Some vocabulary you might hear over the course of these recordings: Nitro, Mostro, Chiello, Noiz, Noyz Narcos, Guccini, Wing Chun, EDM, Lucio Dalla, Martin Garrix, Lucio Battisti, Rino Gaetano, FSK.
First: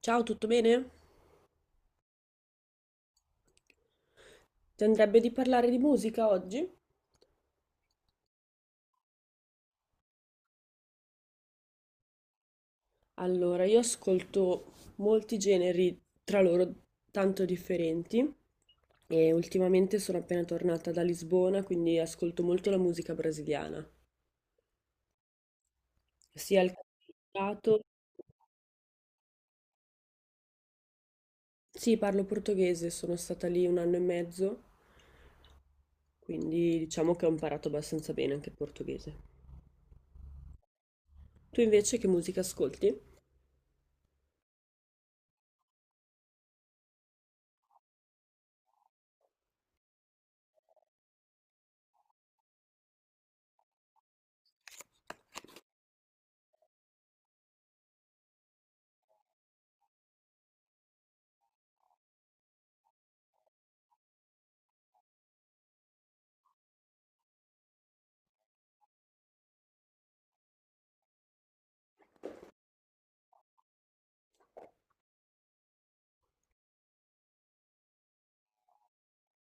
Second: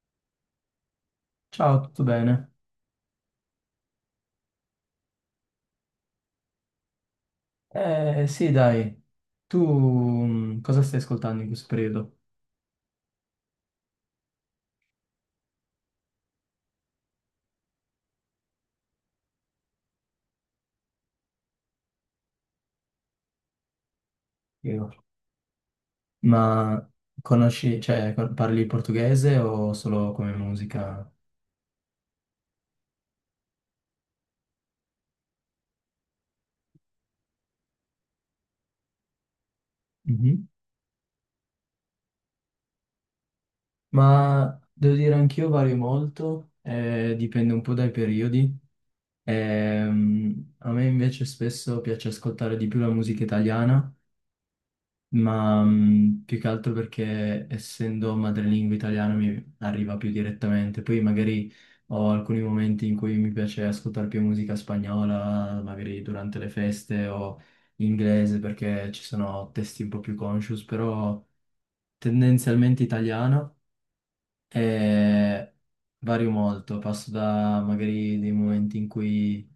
Ciao, tutto bene? Ciao, tutto bene? Ti andrebbe di parlare di musica oggi? Eh sì, dai, tu cosa stai ascoltando in questo periodo? Allora, io ascolto molti generi tra loro tanto differenti e ultimamente sono appena tornata da Lisbona, quindi ascolto molto la musica brasiliana, Io. sia il Ma conosci, cantato. cioè, parli portoghese o solo come musica? Sì, parlo portoghese, sono stata lì un anno e mezzo, quindi diciamo che ho imparato abbastanza bene anche il portoghese. Mhm. Tu invece che musica ascolti? Ma devo dire anch'io vario molto, dipende un po' dai periodi. A me invece spesso piace ascoltare di più la musica italiana ma più che altro perché essendo madrelingua italiana mi arriva più direttamente. Poi magari ho alcuni momenti in cui mi piace ascoltare più musica spagnola, magari durante le feste o inglese perché ci sono testi un po' più conscious, però tendenzialmente italiano e vario molto. Passo da magari dei momenti in cui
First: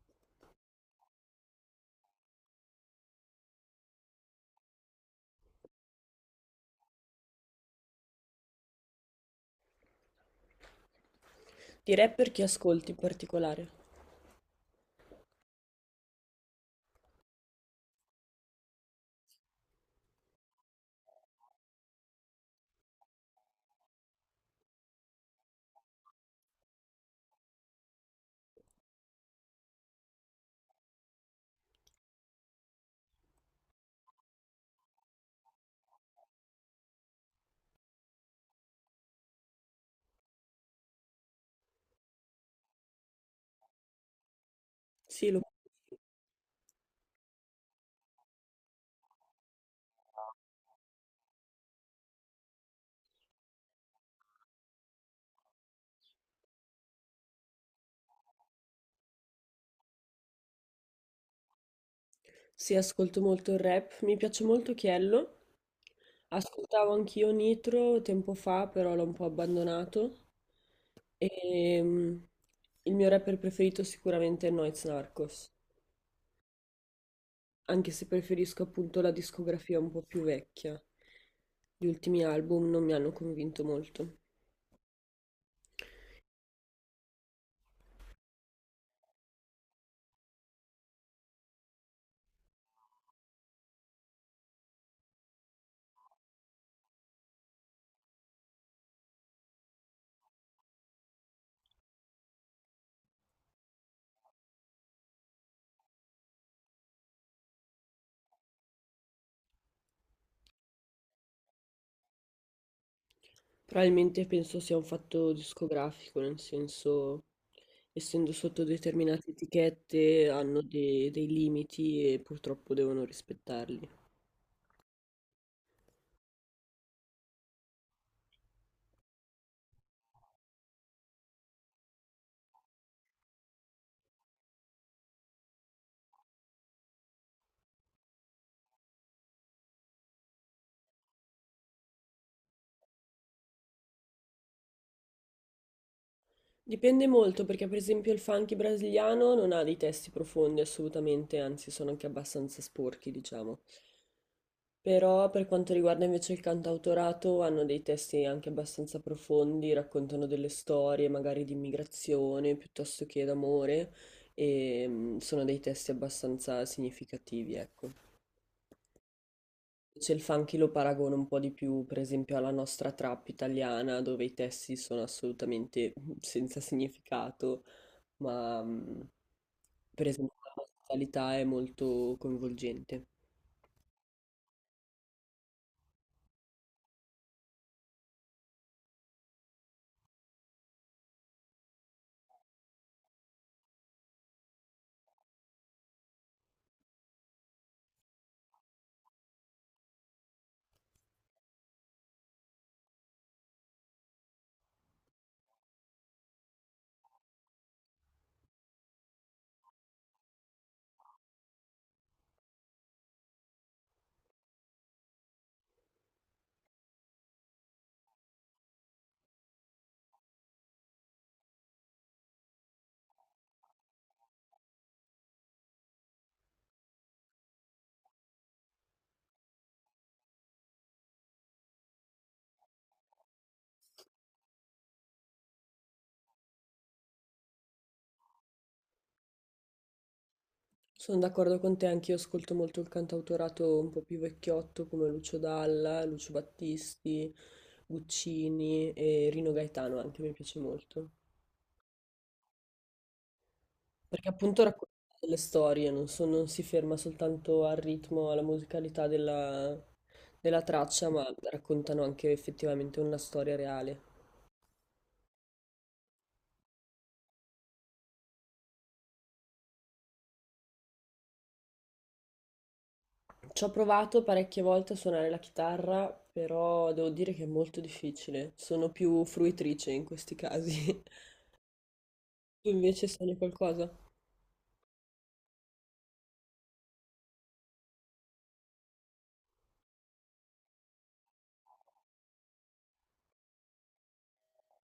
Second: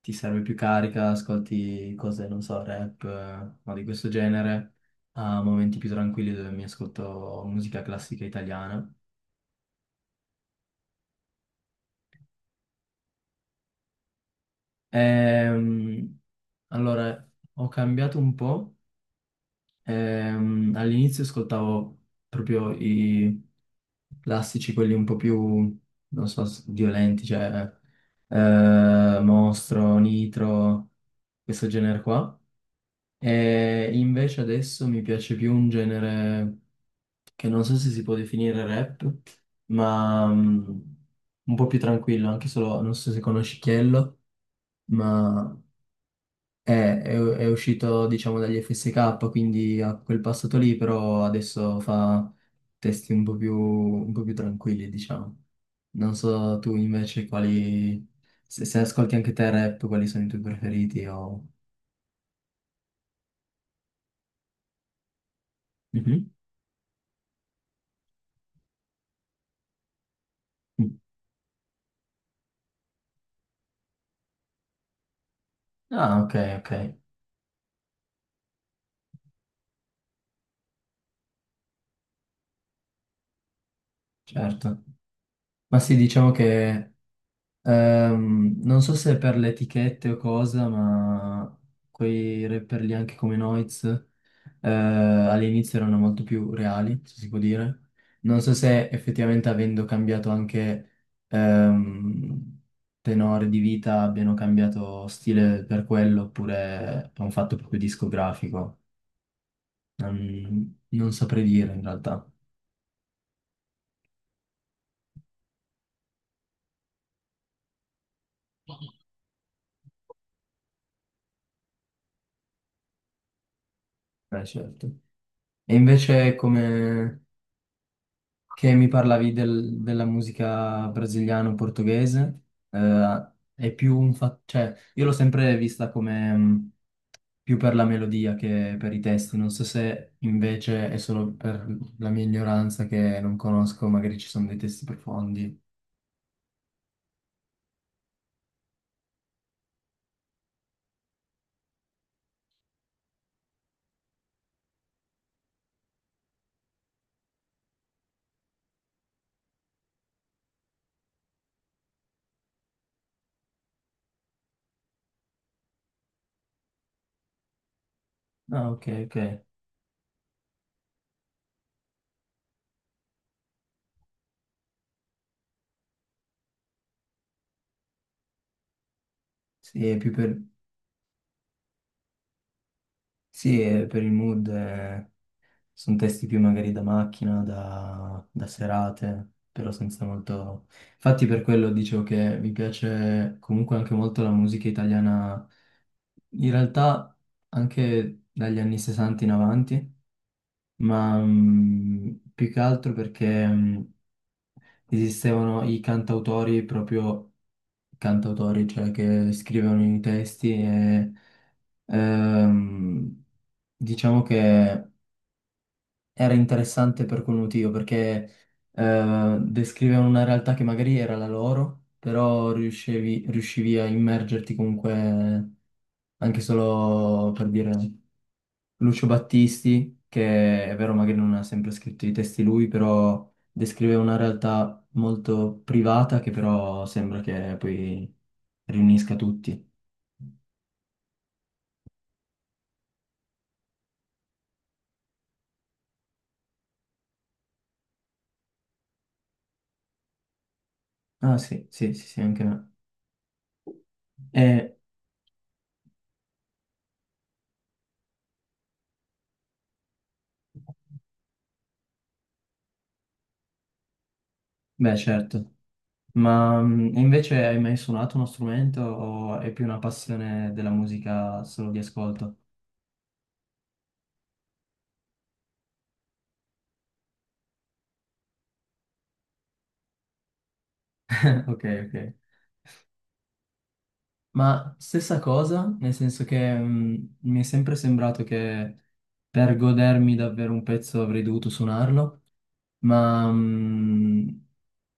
ti serve più carica, ascolti cose, non so, rap o di questo genere, a momenti più tranquilli dove mi ascolto musica classica italiana. Di rapper chi ascolti in particolare? Ehm, allora, ho cambiato un po'. All'inizio ascoltavo proprio i classici, quelli un po' più, non so, violenti, cioè Mostro, Nitro, questo genere qua. E invece adesso mi piace più un genere che non so se si può definire rap, ma un po' più tranquillo, anche solo, non so se conosci Chiello, Sì, lo... ma è uscito, diciamo, dagli FSK, quindi ha quel passato lì, però adesso fa testi un po' più tranquilli, diciamo. Non so tu invece quali, se ascolti anche te rap, quali sono i tuoi preferiti o... Sì, ascolto molto il rap, mi piace molto Chiello. Mhm. Ascoltavo anch'io Nitro tempo fa, però l'ho un po' abbandonato. E il mio rapper preferito sicuramente è Noyz Narcos, Ah, ok, ok, anche se preferisco appunto la discografia un po' più vecchia. Gli ultimi album non mi hanno convinto molto. certo. Ma sì, diciamo che... Non so se è per le etichette o cosa, ma quei rapper lì anche come Noiz all'inizio erano molto più reali, se si può dire. Non so se effettivamente avendo cambiato anche ehm, tenore di vita abbiano cambiato stile per quello oppure è un fatto proprio discografico. Non saprei dire in realtà. Probabilmente penso sia un fatto discografico, nel senso, essendo sotto determinate etichette, hanno dei limiti e purtroppo devono rispettarli. Certo. E invece come... che mi parlavi della musica brasiliano-portoghese, è più un fatto, cioè io l'ho sempre vista come più per la melodia che per i testi, non so se invece è solo per la mia ignoranza che non conosco, magari ci sono dei testi profondi. Dipende molto perché per esempio il funky brasiliano non ha dei testi profondi assolutamente, anzi sono anche abbastanza sporchi, diciamo. Però per quanto riguarda invece il cantautorato hanno dei testi anche abbastanza profondi, raccontano delle storie magari di immigrazione piuttosto che d'amore e sono dei testi abbastanza significativi, ecco. Ah, ok, ok. Invece il funky lo paragono un po' di più, per esempio, alla nostra trap italiana, dove i testi sono assolutamente senza significato, ma... mm, Sì, è per più esempio, per, la musicalità è molto coinvolgente. sì, è per il mood. Sono testi più magari da macchina, da serate, però senza molto... Infatti per quello dicevo che mi piace comunque anche molto la musica italiana, in realtà anche dagli anni 60 in avanti, ma più che altro perché esistevano i cantautori, proprio cantautori, cioè che scrivevano i testi e ehm, diciamo che era interessante per quel motivo, perché descrivevano una realtà che magari era la loro, però riuscivi a immergerti comunque, anche solo per dire Lucio Battisti, che è vero magari non ha sempre scritto i testi lui, però descriveva una realtà molto privata che però sembra che poi riunisca tutti. Sono d'accordo con te, anch'io ascolto molto il cantautorato un po' più vecchiotto come Lucio Dalla, Lucio Battisti, Guccini e Rino Gaetano anche mi piace molto. Ah sì, sì, sì, sì, anche me. Perché appunto E, racconta delle storie, non si ferma soltanto al ritmo, alla musicalità della, della traccia, ma raccontano anche effettivamente una storia reale. beh, certo. Ma e invece hai mai suonato uno strumento o è più una passione della musica solo di ascolto? Ci ho provato parecchie volte a suonare la chitarra, però devo dire che è molto difficile. Sono più fruitrice in questi casi. Ok, ok. Tu invece suoni qualcosa? Ma stessa cosa, nel senso che mi è sempre sembrato che per godermi davvero un pezzo avrei dovuto suonarlo, ma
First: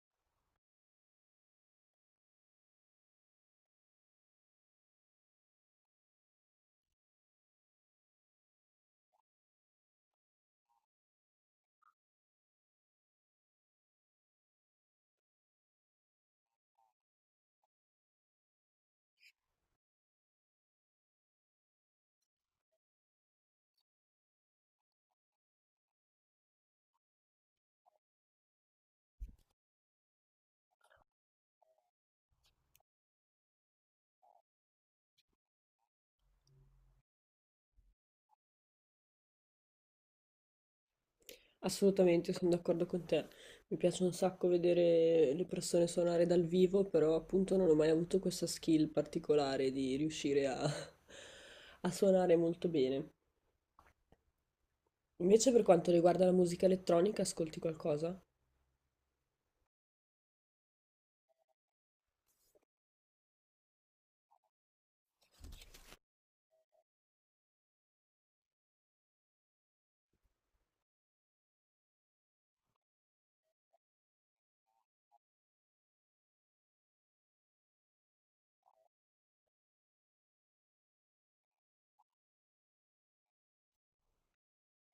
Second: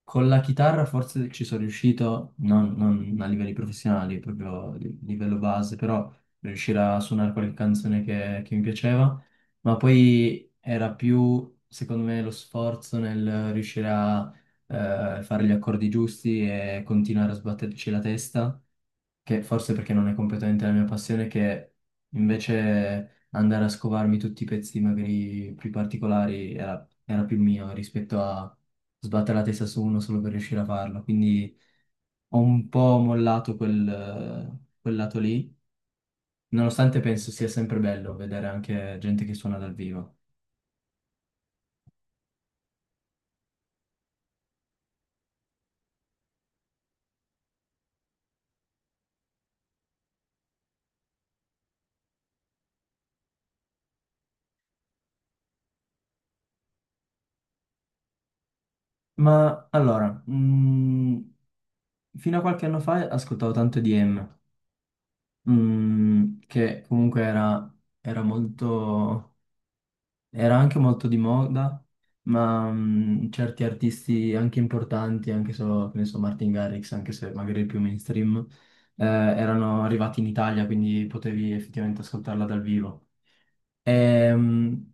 con la chitarra forse ci sono riuscito, non a livelli professionali, proprio a livello base, però riuscire a suonare qualche canzone che mi piaceva, ma poi era più, secondo me, lo sforzo nel riuscire a fare gli accordi giusti e continuare a sbatterci la testa che forse perché non è completamente la mia passione, che invece andare a scovarmi tutti i pezzi magari più particolari era più mio rispetto a sbattere la testa su uno solo per riuscire a farlo. Quindi ho un po' mollato quel lato lì, nonostante penso sia sempre bello vedere anche gente che suona dal vivo. Assolutamente, sono d'accordo con te. Mi piace un sacco vedere le persone suonare dal vivo, però appunto non ho mai avuto questa skill particolare di riuscire a, a suonare molto bene. Invece per quanto riguarda la musica elettronica, ascolti qualcosa? Ma allora, fino a qualche anno fa ascoltavo tanto EDM, che comunque era molto. Era anche molto di moda, ma certi artisti anche importanti, anche solo, che ne so, Martin Garrix, anche se magari il più mainstream, erano arrivati in Italia, quindi potevi effettivamente ascoltarla dal vivo. E,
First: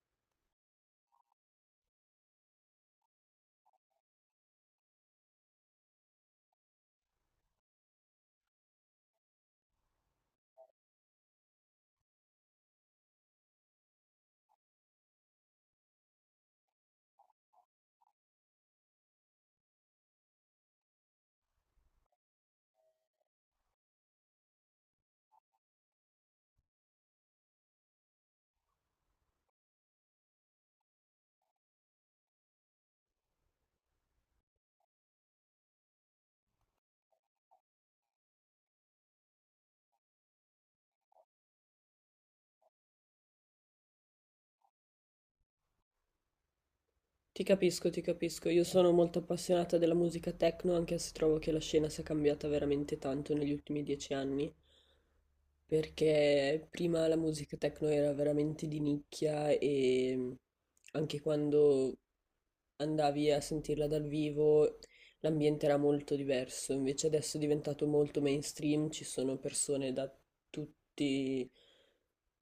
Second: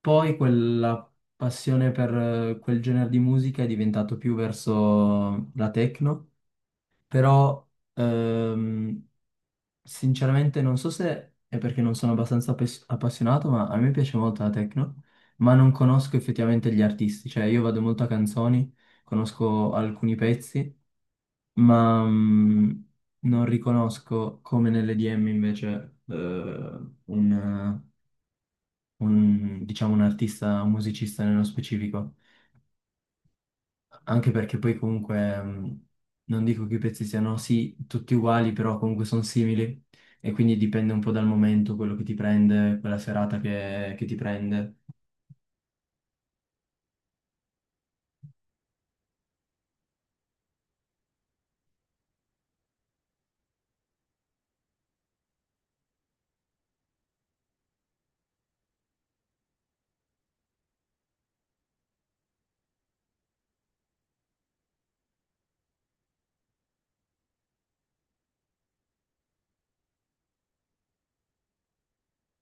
poi quella passione per quel genere di musica è diventato più verso la techno, però ehm, sinceramente non so se è perché non sono abbastanza appassionato, ma a me piace molto la techno, ma non conosco effettivamente gli artisti, cioè io vado molto a canzoni, conosco alcuni pezzi, ma non riconosco come nell'EDM invece un, diciamo, un artista, un musicista nello specifico. Anche perché poi comunque non dico che i pezzi siano sì tutti uguali, però comunque sono simili e quindi dipende un po' dal momento, quello che ti prende, quella serata che ti prende. Ti capisco, ti capisco. Io sono molto appassionata della musica techno, anche se trovo che la scena sia cambiata veramente tanto negli ultimi 10 anni, perché prima la musica techno era veramente di nicchia e anche quando andavi a sentirla dal vivo l'ambiente era molto diverso, invece adesso è diventato molto mainstream, ci sono persone da tutti,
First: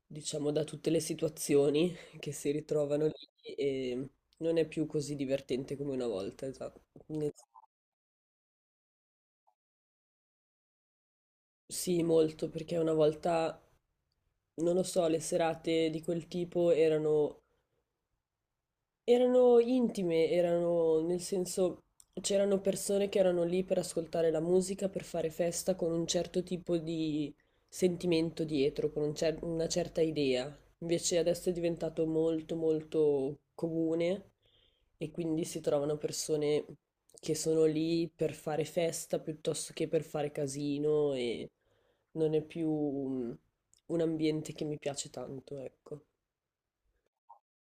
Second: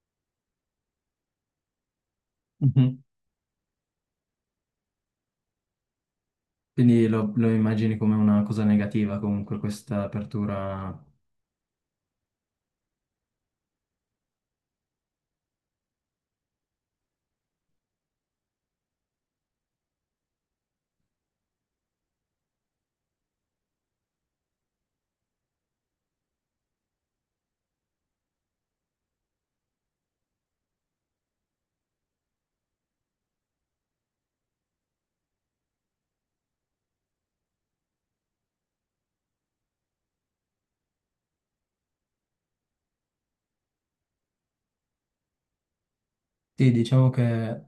diciamo, da tutte le situazioni che si Mhm. ritrovano lì e... Non è più così divertente come una volta, esatto. Quindi Ne- lo immagini come una cosa negativa comunque questa apertura. Sì, molto, perché una volta, non lo so, le serate di quel tipo erano intime, erano nel senso c'erano persone che erano lì per ascoltare la musica, per fare festa con un certo tipo di sentimento dietro, con una certa idea. Invece adesso è diventato molto molto comune e quindi si trovano persone che sono lì per fare festa piuttosto che per fare casino e non è più un ambiente che mi piace tanto, ecco. Sì, diciamo che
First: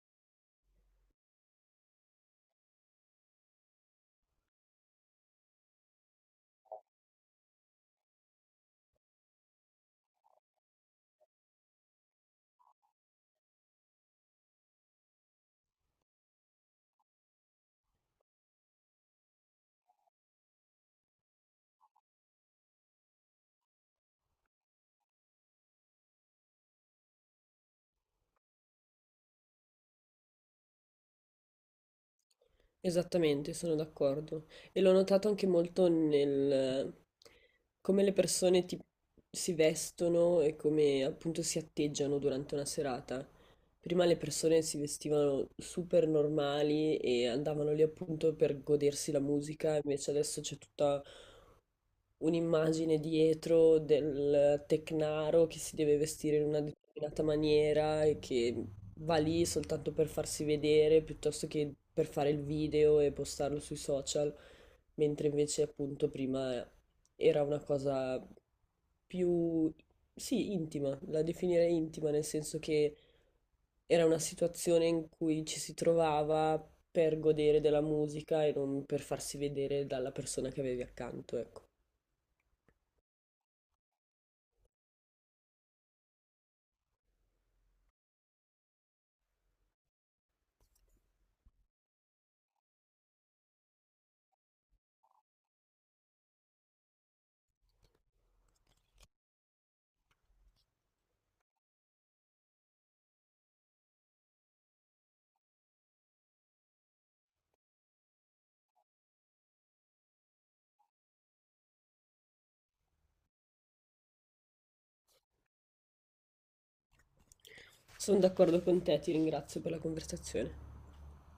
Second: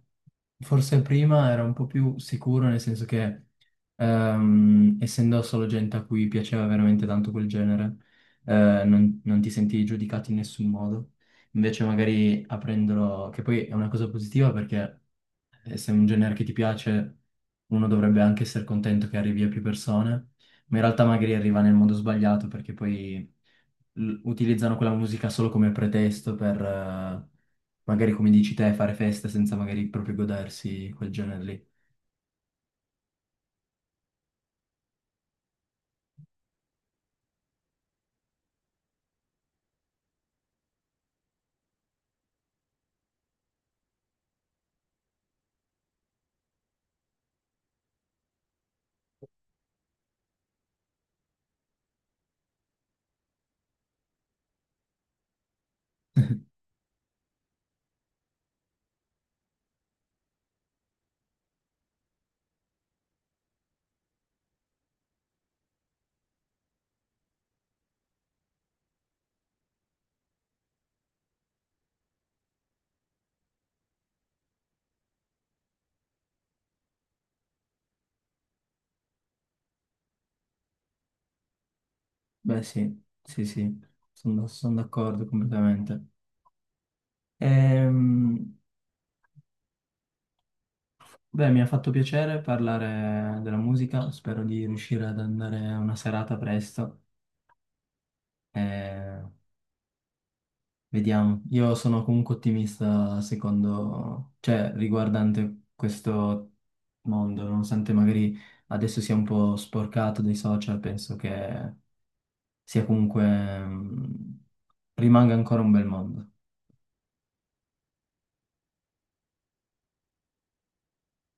forse prima era un po' più sicuro, nel senso che essendo solo gente a cui piaceva veramente tanto quel genere, non ti sentivi giudicato in nessun modo. Invece magari aprendolo, che poi è una cosa positiva perché e se è un genere che ti piace, uno dovrebbe anche essere contento che arrivi a più persone, ma in realtà magari arriva nel modo sbagliato perché poi utilizzano quella musica solo come pretesto per, magari come dici te, fare festa senza magari proprio godersi quel genere lì. Esattamente, sono d'accordo. E l'ho notato anche molto nel come le persone si vestono e come appunto si atteggiano durante una serata. Prima le persone si vestivano super normali e andavano lì appunto per godersi la musica, invece adesso c'è tutta un'immagine dietro del tecnaro che si deve vestire in una determinata maniera e che va lì soltanto per farsi vedere piuttosto che per fare il video e postarlo sui social, mentre invece appunto prima era una cosa più, sì, intima, la definirei intima nel senso che era una situazione in cui ci si trovava per godere della musica e non per farsi vedere dalla persona che avevi accanto, ecco. Beh, sì, sì, sì, sono d'accordo completamente. Ehm, beh, mi ha fatto piacere parlare della musica, spero di riuscire ad andare a una serata presto. Eh, Vediamo, io sono comunque ottimista secondo, cioè riguardante questo mondo, nonostante magari adesso sia un po' sporcato dai social, penso che sia comunque, mm, rimanga ancora un bel mondo. Sono d'accordo con te, ti ringrazio per la conversazione.